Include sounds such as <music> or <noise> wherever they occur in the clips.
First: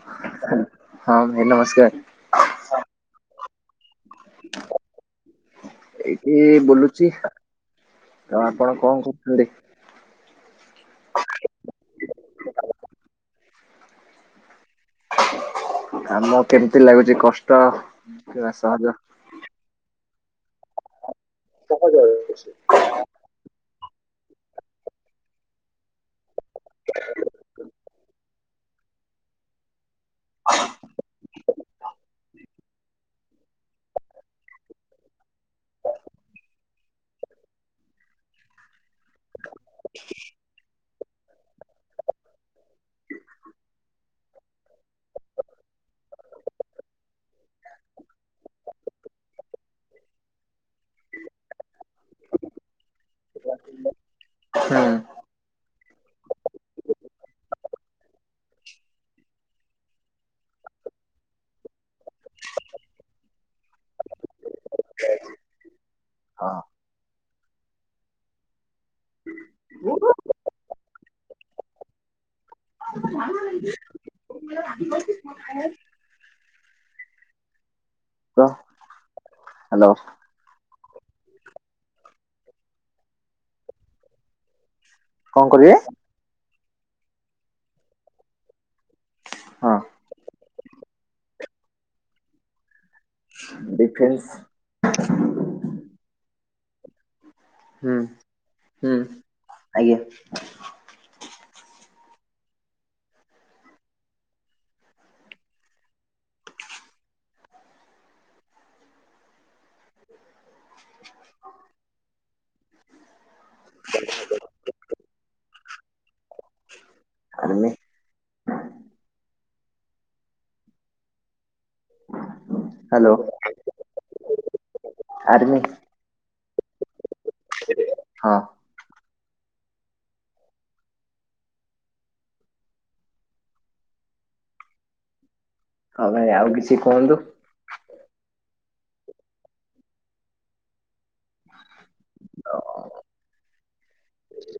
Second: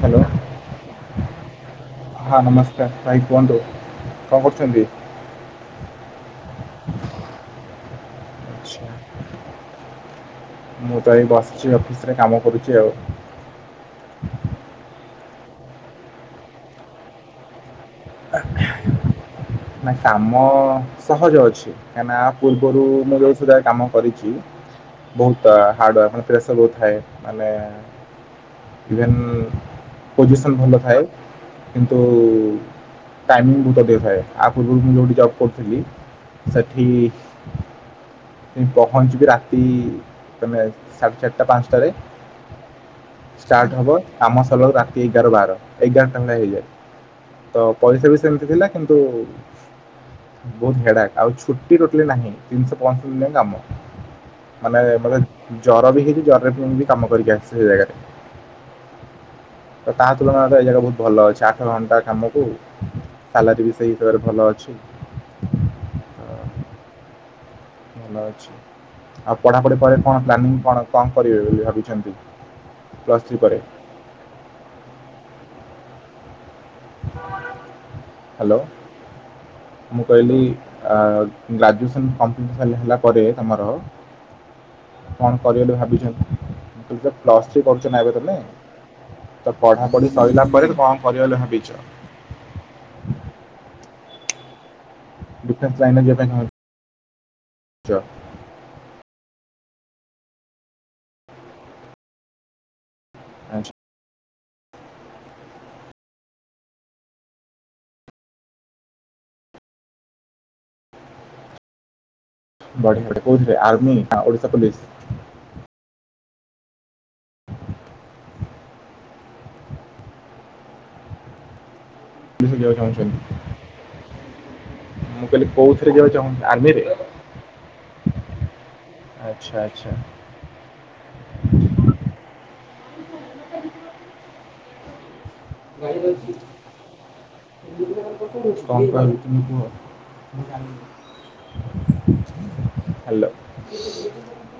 Hello ହ ହଁ ନମସ୍କାର। ହଁ ନମସ୍କାର ଭାଇ କୁହନ୍ତୁ କଣ କରୁଛନ୍ତି? ଏଇଠି ବୁଲୁଛି ଆଉ ଆପଣ ଆଚ୍ଛା କଣ କରୁଥିଲେ? ମୁଁ ତ ଏ ବସିଛି ଅଫିସରେ କାମ କରୁଛି ଆଉ। କାମ କେମିତି ଲାଗୁଛି କଷ୍ଟ ନା ସହଜ? ନା କାମ ସହଜ ଅଛି। କାହିଁକି ନା ଆ ପୂର୍ବରୁ ମୁଁ ବୋହୁତ ସାରା କାମ କରିଛି ବୋହୁତ ଆ ହାର୍ଡ଼ ୱାର୍ ମାନେ ପ୍ରେସର ବହୁତ ଥାଏ। ମାନେ ଇଭେନ୍ ପୋଜିସନ୍ ଭଲ ଥାଏ। କିନ୍ତୁ ଟାଇମିଙ୍ଗ ଗୁରୁତ୍ଵ ଦେଇଥାଏ। ଆ ପୂର୍ବରୁ ମୁଁ ଯଉଠି ଜବ୍ କରୁଥିଲି। ସେଠି ସେଠି ପହଞ୍ଚିବ ରାତି ତମେ ସାଢ଼େ ଚାରିଟା ପାଞ୍ଚଟାରେ। ଷ୍ଟାର୍ଟ ହବ କାମ ସରିଲା ବେଳୁ ରାତି ଏଗାର ବାର ଏଗାରଟା <unintelligible> ହେଇଯାଏ। ତ ପଇସା ବି ସେମିତି ଥିଲା। କିନ୍ତୁ ବୋହୁତ ହାର୍ଡ ୱାର୍କ ଆଉ ଛୁଟି ଟୋଟାଲି ନାହିଁ ତିନିଶହ ପଁଷଠି ଦିନ କାମ। ମାନେ ହୁଁ ଧର ଜ୍ୱର ବି ହେଇଛି ଜରରେ ଯାଇକି କାମ କରିକି ଆସ ସେ ଜାଗାରେ। ତ ତା ତୁଳନାରେ ଏଇ ଜାଗା ବୋହୁତ ଭଲ ଅଛି। ଆଠ ଘଣ୍ଟା କାମକୁ ସାଲାରୀ ବି ସେଇ ତୁଳନାରେ ଭଲ ଅଛି। ହଁ ଭଲ ଅଛି। ଆଉ ପଢାଊପଢି ପରେ କଣ ପ୍ଲାନିଂ କଣ କଣ କରିବେ ବୋଲି ଭାବିଛନ୍ତି? ପ୍ଲସ୍ ଥ୍ରୀ ପରେ <unintelligible> <unintelligible> <unintelligible> ତ ହାଲୋ ହ୍ୟାଲୋ ମୁଁ କହିଲି। ଆ ଗ୍ରାଜୁଏସନ କମ୍ପ୍ଲିଟ୍ ସରିଗଲା ପରେ ତମର। କଣ କରିବ ବୋଲି ଭାବିଛନ୍ତି? ତୁମେ ତ ପ୍ଲସ୍ ଥ୍ରୀ କରୁଛ ନା ଏବେ ତମେ ତ ହଁ ପଢାପଢି ସରିଲା ପରେ କଣ କରିବ ବୋଲି ଭାବି ଚ। ଡିଫେନ୍ସ। ଡିଫେନ୍ସ ଲାଇନ ଯିବା ପାଇଁ ଚାହୁଁ ହୁଁ ଚ। ହୁଁ। ଆଜ୍ଞା। ଆଛା। ବଢ଼ିଆ ବଢିଆ କୋଉଥିରେ ଆର୍ମି ନା ଓଡିଶା ପୋଲିସ। ଆର୍ମି କୋଉ ଥିରେ ଜିବାକୁ ହ୍ୟାଲୋ ଚାହୁଁଛନ୍ତି। ମୁଁ କହିଲି ଆର୍ମି କୋଉ ଥିରେ ଯିବାକୁ ଚାହୁଁ ଆର୍ମି ରେ। ହଁ ଆଛା ଆଛା। ହଁ <unintelligible> ଭାଇ ଆଉ କିଛି କୁହନ୍ତୁ। କଁ କହିବି ତୁମେ କୁହ। ହାଲୋ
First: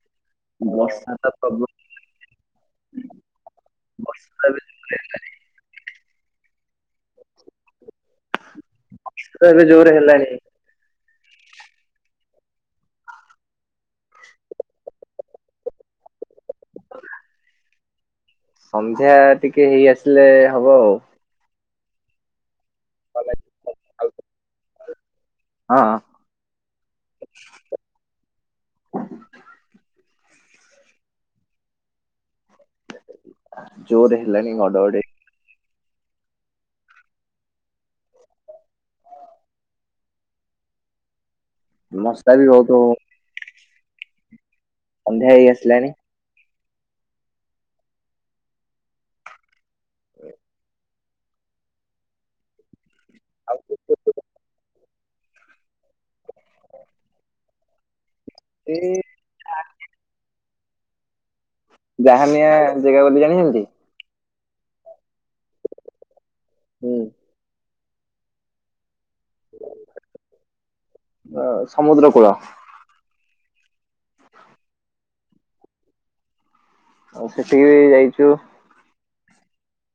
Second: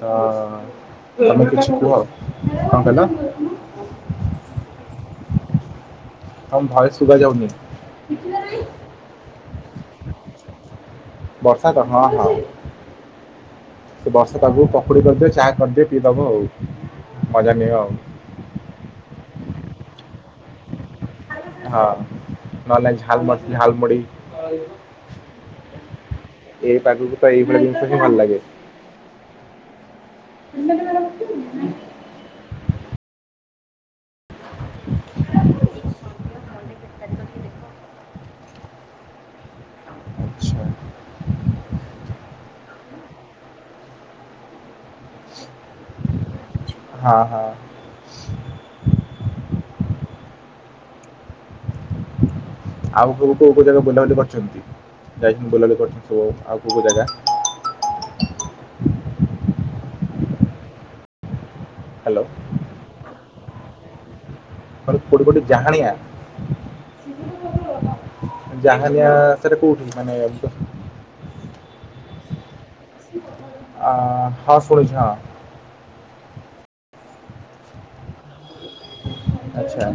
ହଁ। ବର୍ଷା ତ ତମେ ପ୍ରବଳ କିଛି କୁହ କଁ କହିଲ। <unintelligible> ତମ ଭଏସ ଶୁଭା ଯାଉନି। ଶୀତ ଏବେ ଯୋରେ ହେଲାଣି। ବର୍ଷା ତ ହଁ ହଁ। ସେ ବର୍ଷା ପାଗକୁ ପକୁଡ଼ି କରିଦିଏ ଚାହା କରିଦିଏ ପିଇଦବ ଆଉ ମଜା ନିଅ ଆଉ। ସନ୍ଧ୍ୟା ଟିକେ ହେଇ ଆସିଲେ ହବ ଆଉ। ହଁ ନହେଲେ ଝାଲ୍ ସସ୍ ଝାଲ୍ ମୁଢି। ହଁ। ଏଇ ପାଗକୁ ତ ଏଇ ଭଳିଆ ଜିନିଷ ସବୁ ଭଲ ଲାଗେ। <unintelligible> ଜୋର ହେଲାଣି ଘଡ଼ଘଡ଼ି। ଆଚ୍ଛା ମଶା ବି ବହୁତ। ସନ୍ଧ୍ୟା ହେଇ ଆସିଲାଣି। ହଁ ହଁ। <unintelligible> ଆଉ ସବୁ କୋଉ କୋଉ ଜାଗା ବୁଲାବୁଲି କରିଛନ୍ତି ଯାଇଛନ୍ତି ବୁଲାବୁଲି କରିଛନ୍ତି ସବୁ ଆଉ କୋଉ କୋଉ ଜାଗା। ଏ। ହ୍ୟାଲୋ ଜହାନିଆ ଜେଗା ବୋଲି ଜାଣିଛନ୍ତି। କଁ କୋଉଠି କୋଉଠି ଜାହଣିଆ। ହୁଁ। ଜାହାନିଆ ସେଟା କୋଉଠି ମାନେ। ଅ ସମୁଦ୍ର କୂଳ। <unintelligible> ଆ ହଁ ଶଣୁଛି ହଁ। ଆଉ ସେଠିକି ଯାଇଛୁ। ଆଛା।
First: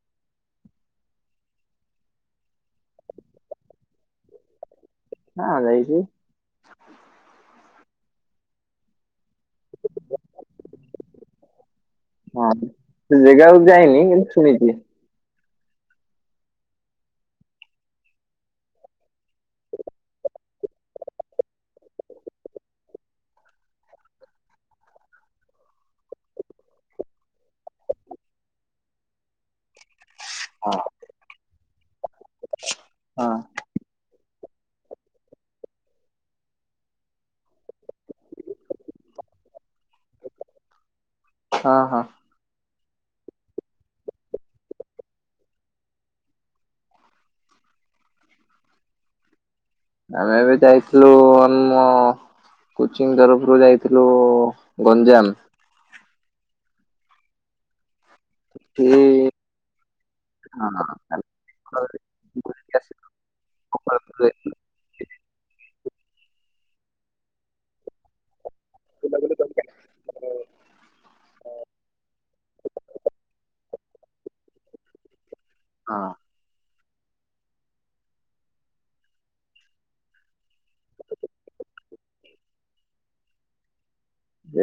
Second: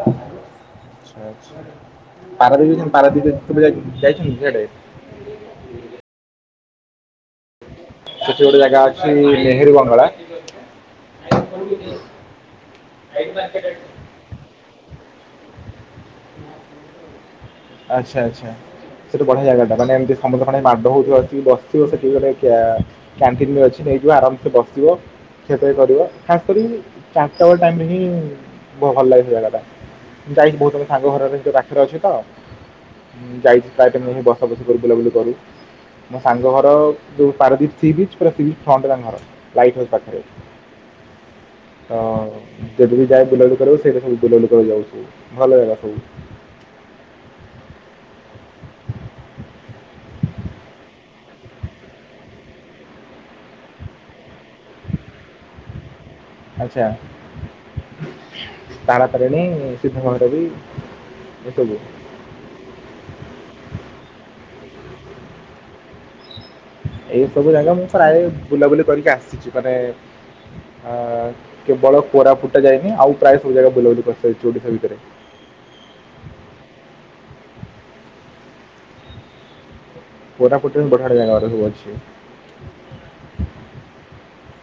ଆଚ୍ଛା। ପାରାଦୀପ ଯାଇଚନ୍ତି ପାରାଦୀପ <unintelligible> ଯାଇଛନ୍ତି ସିଆଡେ? ହଁ ଯାଇଛି। ସେଠି ଗୋଟେ ଜାଗା ଅଛି ନେହେରୁ ବଙ୍ଗଳା ହଁ ସେ ଜେଗାକୁ ଯାଇନି କିନ୍ତୁ ଶୁଣିଚି। ଆଚ୍ଛା ଆଚ୍ଛା। ସେଠୁ ବଢିଆ ଜାଗାଟା ମାନେ ଏମତି ସମୁଦ୍ରପାଣି ମାଡ଼ ହୋଉଥିବ ଆସିକି ବସିଥିବ ସେଠି ଗୋଟେ କ୍ୟା କ୍ୟାଣ୍ଟିନ ବି ଅଛି ନେଇଯିବ ଆରାମସେ ବସିବ। ଖିଆପିଆ କରିବ ଖାସ କରି ଚାରିଟା ବେଳ ଟାଇମରେ ହିଁ ବ ଭଲ ଲାଗେ ସେ ଜାଗାଟା। ଯାଇଚି ବୋହୁଥର ସାଙ୍ଗ ଘର ଏବେ ସେଠି ପାଖରେ ଅଛି ତ। ଆଚ୍ଛା। ଉଁ ଯାଇଚି ପ୍ରାୟ ଟାଇମ <unintelligible> ବସା ବସି କରୁ ବୁଲାବୁଲି କରୁ। ମୋ ସାଙ୍ଗ ଘର ଯୋଉ ପାରଦୀପ ସି ବିଚ୍ ପୁରା ସି ବିଚ୍ ଫ୍ରଣ୍ଟ ତାଙ୍କ ଘର ଲାଇଟ୍ ହାଉସ ପାଖରେ। ହଁ <unintelligible> ତ ହଁ। ଯଦ ବି ଯାଏ ବୁଲାବୁଲି କରିବାକୁ ସେଇଟା ହିଁ ବୁଲାବୁଲୁ କରି ଯାଉ <unintelligible> ଭଲ ଜାଗା ସବୁ। ଆମେ ବି ଯାଇଥିଲୁ ଆମ କୋଚିଂ ତରଫରୁ ଯାଇଥିଲୁ ଗଞ୍ଜାମ ଆଛା ସେଠି ତାରା ତାରିଣୀ ସିଦ୍ଧ ମହାଦେବୀ ଏସବୁ। ହଁ। ବୁଲିକି ଆସିଲୁ। ଏଇ ସବୁ ଜାଗା ମୁଁ ପ୍ରାୟ ବୁଲାବୁଲି କରିକି ଆସିଚି ମାନେ ଆ କେବଳ କୋରାପୁଟଟା ଯାଇନି ଆଉ ପ୍ରାୟ ସବୁ ଜାଗା ବୁଲାବୁଲି କରିସାରିଚି ଓଡିଶା ଭିତରେ। ହଁ। କୋରାପୁଟରେ ହିଁ ବଢିଆ ବଢିଆ ଜାଗାଉରା ସବୁ ଅଛି।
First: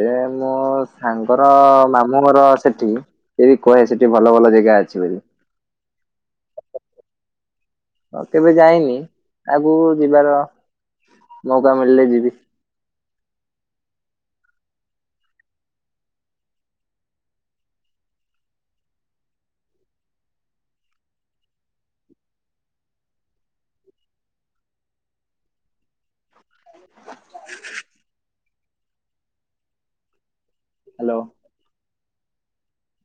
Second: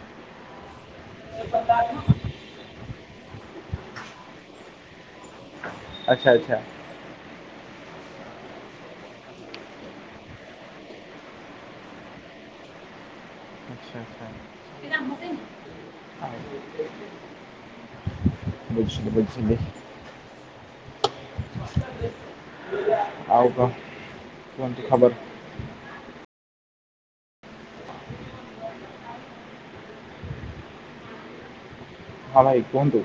ଏ ମୋ ସାଙ୍ଗର ମାମୁଁଘର ସେଠି ସେ ହିଁ କହେ ସେଠି ଭଲ ଭଲ ଜେଗା ଅଛି ବୋଲି। ଆଚ୍ଛା ଆଚ୍ଛା। ହଁ କେବେ ଯାଇନି ଆଗକୁ ଯିବାର ମୋଉକା ମିଳିଲେ ଯିବି। ଆଚ୍ଛା ଆଚ୍ଛା। ବୁଝିଲି ବୁଝିଲି। ଆଉ କଣ କୁନନ୍ତୁ ଖବର? ହାଲୋ। ହଁ ଭାଇ କୁହନ୍ତୁ।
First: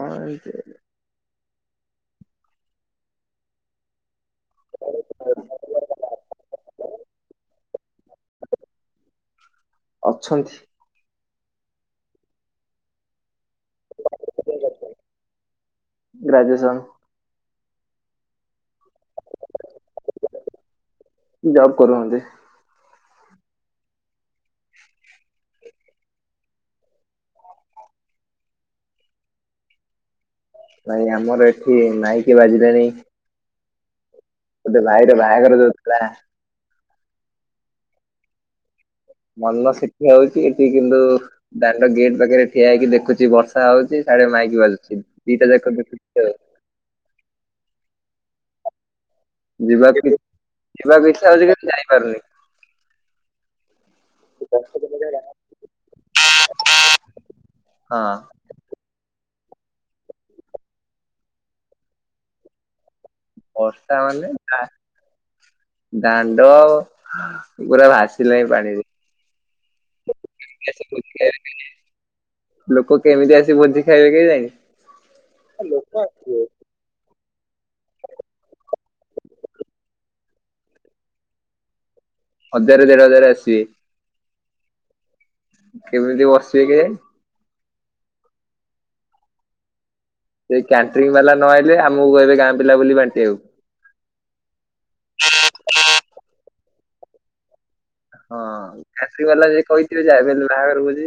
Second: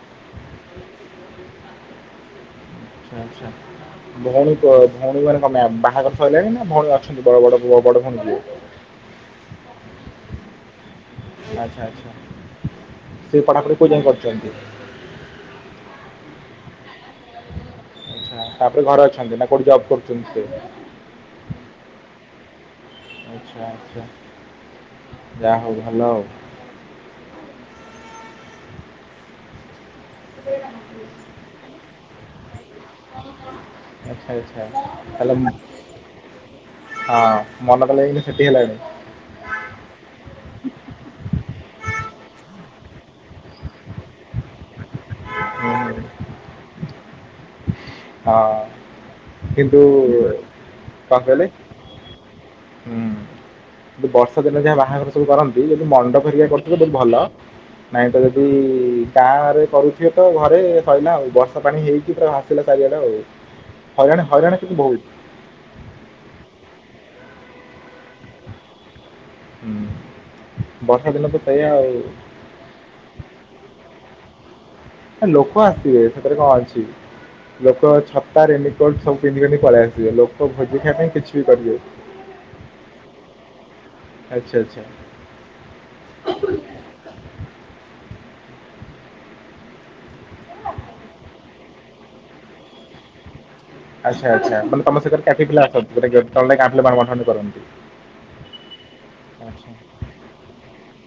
କଣ ହେଇଚି? ଆଚ୍ଛା ଆଚ୍ଛା। ଭୋଉଣୀ ବ ଭୋଉଣୀ ମାନେ କଁ ତାଙ୍କ ବାହାଘର ସଇଲାଣି ନା ଭୋଉଣୀ ଅଛନ୍ତି ବଡ ବଡ ଝିଅ ବଡ ଭୋଉଣୀ ଯିଏ? ଅଛନ୍ତି। ଆଚ୍ଛା ଆଚ୍ଛା ସେ ପଠାପଢ଼ି କେଉ ଯାଏଁ କରୁଚନ୍ତି। ଗ୍ରାଜୁଏସନ୍। ଆଛା ତାପରେ ଘରେ ଅଛନ୍ତି ନା କୋଉଠି ଜବ୍ କରୁଚନ୍ତି ସିଏ? ଜବ କରୁଛନ୍ତି। ଆଚ୍ଛା ଆଚ୍ଛା ଯାହୋଉ ଭଲ ଆଉ। ସେ ନାଇଁ ଆମର ଏଠି ମାଇକି ବାଜିଲାଣି ଆଛା ଆଛା ଗୋଟେ ଭାଇର ତାଲେ ଉମ୍ ବାହାଘର ଯୋଉଥିଲା ହଁ ମନ ତ <unintelligible> ସେଠି ହେଲାଣି। ମନ ସେଠି ହୋଉଚି ଏଠି କିନ୍ତୁ ଦାଣାଡ ଗେଟ୍ ପାଖରେ ଠିଆ ହେଇକି ଦେଖୁଚି ବର୍ଷା ହୋଉଚି ସ୍ୟାଡେ ମାଇକି ବାଜୁଚି। ଦିଇଟା ଯାକ ହୁଁ, ହୁଁ। ଦେଖିବୁ ପ୍ରାଏ। ହଁ କିନ୍ତୁ ଯିବାକୁ ଯିବାକୁ କଣ ଇଚ୍ଛା ହଉଛି କହିଲେ? କିନ୍ତୁ ଯାଇପାରୁନି। ହୁଁ। ଯ ବର୍ଷା ଦିନ ଯାହା ବାହାଘର ସବୁ କରନ୍ତି ଯଦି ମଣ୍ଡପ ହରିକା କରିଥିବେ ଦେନ୍ ଭଲ ହଁ ନାଇଁ ତ ଯଦି ଗାଁରେ କରୁଥିବେ ତ ଘରେ ସଇଲା ଆଉ ବର୍ଷା ପାଣି ହେଇକି ପୁରା ଭାସିଲା ଚାରିଆଡ଼େ ଆଉ ବର୍ଷା ହଇରାଣ ମାନେ ହଇରାଣ ଦା- କିନ୍ତୁ ବହୁତ୍ ଦାଣ୍ଡ ପୁରା ଭାସିଲାଣି ପାଣିରେ ହୁଁ ବର୍ଷା ଦିନ ତ ସେଇଆ ଆଉ <unintelligible> ଲୋକ କେମିତି ଆସି ଭୋଜି ଖାଇବେ କେଜାଣି? ଆ ଲୋକ ଆସିବେ ସେଥିରେ କଣ ଅଛି ଲୋକ ଛତା ରେନିକୋଟ୍ ସବୁ ପିନ୍ଧି ପିଧି ପଳେଇ ଆସିବେ ଲୋକ ଭୋଜି ଖାଇବା ପାଇଁ କିଛି ବି କରିବେ <unintelligible> ହଜାର ଦେଢ଼ ହଜାର ଆସିବେ। ଆଚ୍ଛା ଆଚ୍ଛା। କେମିତି ବସିବେ କେଆଣି? ସେଇ କ୍ୟାଣ୍ଟ୍ରି ବାଲା ନଆଇଲେ ଆମକୁ କହିବେ ଗାଁ ପିଲା ବୋଲି ବାଣ୍ଟି ଆକୁ। ଆଚ୍ଛା ଆଚ୍ଛା ତମେ ତମ ସେକରେ କ୍ୟାଫେ <unintelligible> ହଁ କ୍ୟାଣ୍ଟ୍ରି ବାଲା ଯଦି କହିିଥିବେ ଯାହାବି ହେଲେ ବାହାଘର ଭୋଜି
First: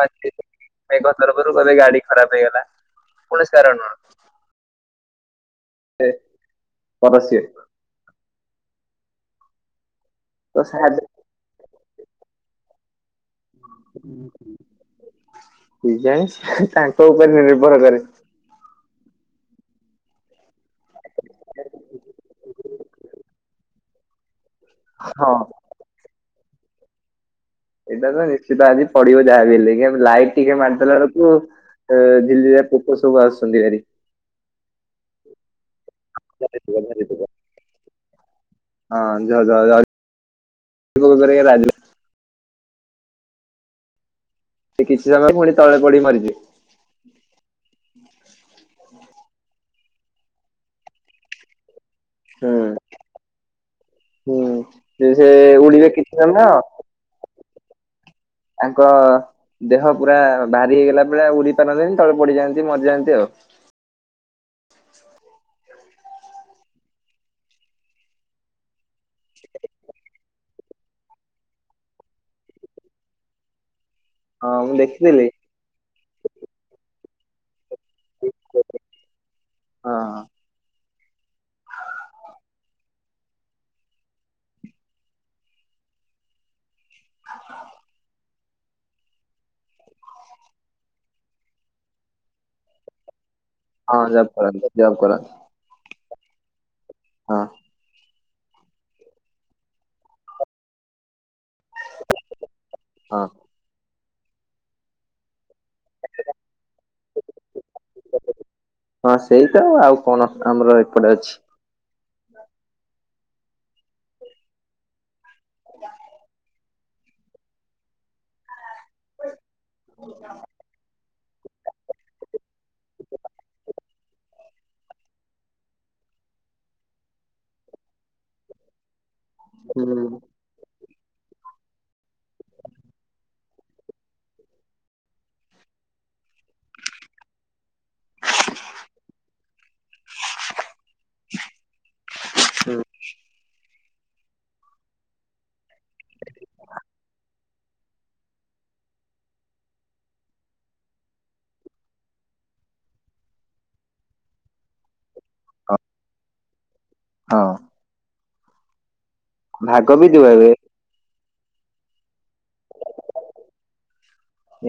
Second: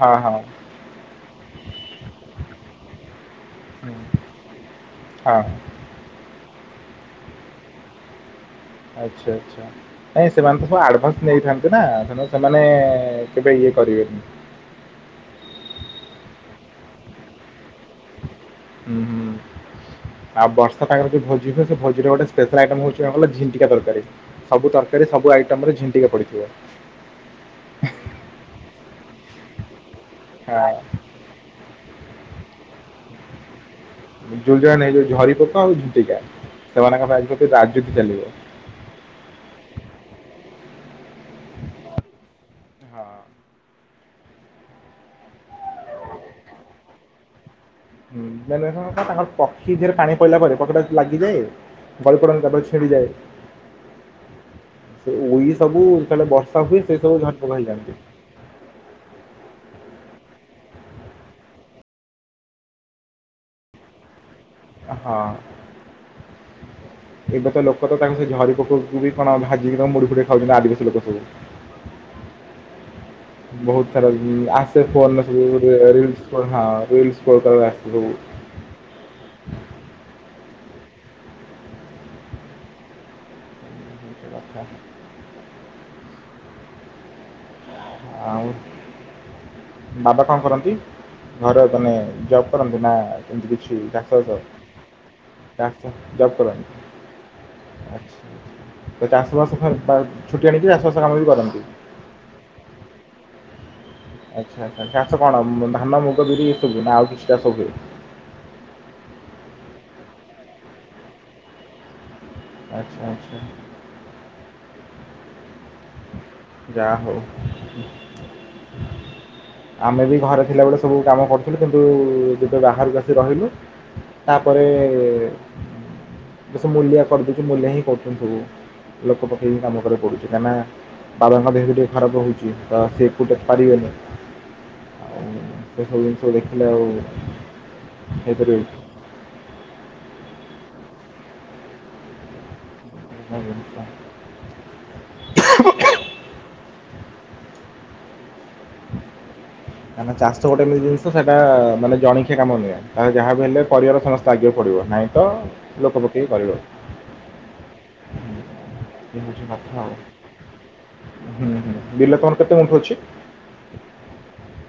ହଁ ହଁ ମେଘ ତରଫରୁ କହିବେ ଗାଡ଼ି ଖରାପ୍ ହେଇଗଲା କୌଣସି କାରଣ ହୁଁ, ରୁ ହଁ। ସେ ପର ସିଏ ଆଚ୍ଛା ଆଚ୍ଛା ନାଇଁ ସେମାନେ ତ ସବୁ ଆଡ଼ଭାନ୍ସ ନେଇଥାନ୍ତି ନା ତେଣୁ ସେମାନେ କେବେ ଇଏ କରିବେନି କେଜାଣି ତାଙ୍କ ଉପରେ ନିର୍ଭର କରେ ହୁଁ ହୁଁ। ଆଉ ବର୍ଷା ପାାଗରେ ଯୋଉ ଭୋଜି ହୁଏ ସେ ଭୋଜିରେ ଗୋଟେ ସ୍ପେଶାଲ ଆଇଟମ୍ ହଉଛି କଣ କହିଲ ଝିଣ୍ଟିକା ତରକାରୀ। ସବୁ ତରକାରୀ ସବୁ ହଁ ଆଇଟମ୍ ରେ ଝିଣ୍ଟିକା ପଡ଼ିଥିବ। ଏଇଟା ତ ନିଶ୍ଚିତ ଆଜି ପଡ଼ିବ ଯାହା ବି ହେଲେ ଲାଇଟ୍ ଟିକେ ହଁ ମାରିଦେଲାରୁ ଉଁ ଜିଳିଜିଳିଆ ପୋକ ସବୁ ଆସୁଚନ୍ତି ହାରି ଜୁଳୁଜୁଳିଆ ନାଇ ଯୋଉ ଝରିପୋକ ଆଉ ଝିଟିକା ହଁ ଝ ସେମାନଙ୍କ ପାଇଁ ରାଜୁତି ଚାଲିବ। ହଁ ଯ ଯ ଝ ରି ପୋକ ହେରିକା ରାଜୁ ହଁ। ସେ କିଛି ସମୟ ପୁଣି ତଳେ ପଡ଼ିକି ମରିଜିବେ। ମେନ୍ ହେଲା କଣ ତାଙ୍କର ପକ୍ଷୀ ଦେହରେ ପାଣି ପଡ଼ିଲା ପରେ ପକ୍ଷୀଟା ଲାଗିଯାଏ। ବଳିପଡ଼ନ୍ତି ତାପରେ ହୁଁ। ହୁଁ ଯେ ଛିଡ଼ିଯାଏ। ସେ ଉଇ ସବୁ ଉଡିବେ କିଛି ଯେତେବେଳେ ସମୟ ବର୍ଷା ହୁଏ ସେ ସବୁଝରି ପୋକ ହେଇଯାଆନ୍ତି। ତାଙ୍କ ଦେହ ପୁରା ଭାରି ହେଇଗଲା ପରେ ଆଉ ଉଡ଼ି ପାରନ୍ତିନି ତଳେ ପଡ଼ିଯାଆନ୍ତି ମରିଯାଆନ୍ତି ଆଉ। ହଁ। ଏବେ ତ ଲୋକ ତ ତାଙ୍କ ସେ ଝରିପୋକକୁ ବି କଣ ଭାଜିକି ମୁଡ଼ି ଫୁଡ଼ି ଖାଉ ଆଦିବାଶୀ ଲୋକ ସବୁ। ବହୁତ ସାରା ହଁ ମୁଁ ଆସେ ଫୋନରେ ଦେଖିଥିଲି ସବୁ ରିଲସ୍ ପରଦା ହଁ ରିଲସ ପରଦା କୁ ଆସେ ସବୁ। ହଁ। ଲଙ୍କା। ହାଲୋ। ଆଉ ବାବା କଣ କରନ୍ତି? ଘରେ ମାନେ ଜଵ୍ କରନ୍ତି ନା ଏମତି କିଛି ହଁ ଡାକ୍ତର ଜବ୍ କରନ୍ତି ଜବ୍ କରନ୍ତି ଡାକ୍ତର ଜବ୍ କରନ୍ତି? ହଁ। ଆଚ୍ଛା। ତ ଚାଷ ବାସ ଥାଏ ତା ଛୁଟି ଆଣିକି ଚାଷ ବାସ କାମ ବି କରନ୍ତି? ହଁ। ଆଚ୍ଛା ଆଚ୍ଛା ଚାଷ କଣ ଧାନ, ମୁଗ, ବିରି ଏ ସବୁ ନା ଆଉ କିଛି ‌ଚାଷ ହୁଏ? ହଁ ସେଇତ ଆଉ କଣ ଆମର ଏପଟେ ଅଛି? ଆଚ୍ଛା ଆଚ୍ଛା। <unintelligible> ଯା ହଉ। ଆମେ ବି ଘରେ ଥିଲାବେଳେ ସବୁ କାମ କରୁଥିଲୁ କିନ୍ତୁ ଏଠି ତ ବାହାରକୁ ଆସି ରହିଲୁ ତାପରେ ବର୍ଷ ମୂଲିଆ କରିଦେଉଛି ମୂଲିଆ ହିଁ କରୁଛନ୍ତି ସବୁ ବର୍ଷ ଲୋକ ପକେଇ ହିଁ କାମ କରିବା ହୁଁ। ପଡୁଛି। କାହିଁକି ନା ବାବାଙ୍କ ଦେହ ଟିକେ ଖରାପ ରହୁଛି ତ ସିଏ ଏକୁଟିଆ ପାରିବେନି। ଆଉ ସେସବୁ ଜିନିଷ ଦେଖିଲେ ଆଉ ହେଇପାରିବ କି? ହୁଁ ଆଜ୍ଞା। କାରଣ ଚାଷ ଗୋଟେ ଏମିତି ଜିନିଷ ସେଇଟା ମାନେ ଜଣିକିଆ କାମ ନୁହେଁ ତା ଯାହା ବି ହେଲେ ପରିବାର ସମସ୍ତେ ଲାଗିବାକୁ ପଡ଼ିବ। ତ ଲୋକ ପକେଇ କରିବ। ହଁ ଏ ହଉଛି କଥା ଆଉ ଭାଗ ବି ଦିଆ ହୁଏ। ହୁଁ ହୁଁ ବିଲ ତମର କେତେ ଗୁଣ୍ଠ ଅଛି?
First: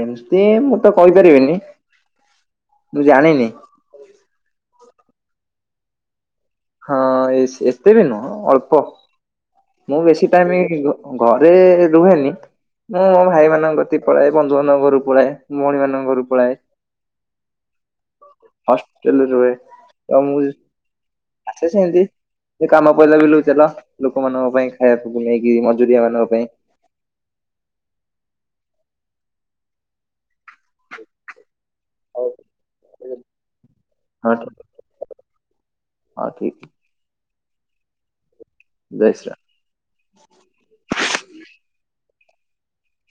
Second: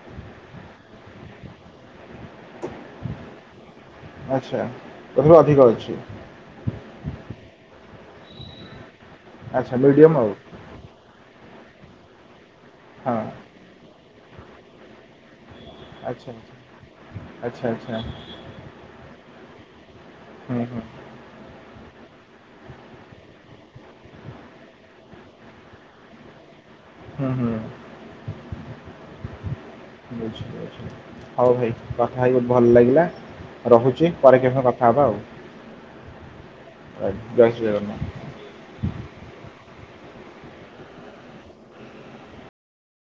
ଏମିତି ମୁଁ ତ କହିପାରିବିନି ମୁଁ ଜାଣିନି। ଆଚ୍ଛା ଅଧିକ ଅଛି। ହଁ ଏତେ ବି ନୁହଁ ଅଳ୍ପ ଆଚ୍ଛା ମୁଁ ମିଡ଼ିୟମ୍ ବେଶୀ ଆଉ ଟାଇମ ଘରେ ରୁହେନି ମୁଁ ହଁ ମୋ ଭାଇମାନଙ୍କ କତିକି ପଳାଏ ବନ୍ଧୁ ବାନ୍ଧବ ଘରୁକୁ ପଳାଏ। ଭଉଣୀ ମାନଙ୍କ ଘରୁ ଆଚ୍ଛା ଆଚ୍ଛା। ପଳାଏ ଆଚ୍ଛା ଆଚ୍ଛା ହସ୍ଟେଲରେ ରୁହେ ତ ମୁଁ ହୁଁ ହୁଁ ଆସେ ସେମିତି। ସେ କାମ ପଇିଲା ବିଲୁକୁ ଚାଲ ଲୋକମାନଙ୍କ ପାଇଁ ଖାଇବାକୁ ନେଇକି ମଜୁରିଆ ମାନଙ୍କ ପାଇଁ। ହୁଁ ହୁଁ ବୁଝ ବଝ ହଉ ଭାଇ କଥା ହଉ ହେଇ ବହୁତ୍ ଭଲ ଲାଗିଲା ରହୁଛି ହଁ ପରେ କେବେ ଠିକ ସମ କଥା ହେବା ଆଉ। ହଁ ଠିକ ଆ <unintelligible> ସେ ଜୟ ଶ୍ରୀ ରାମ।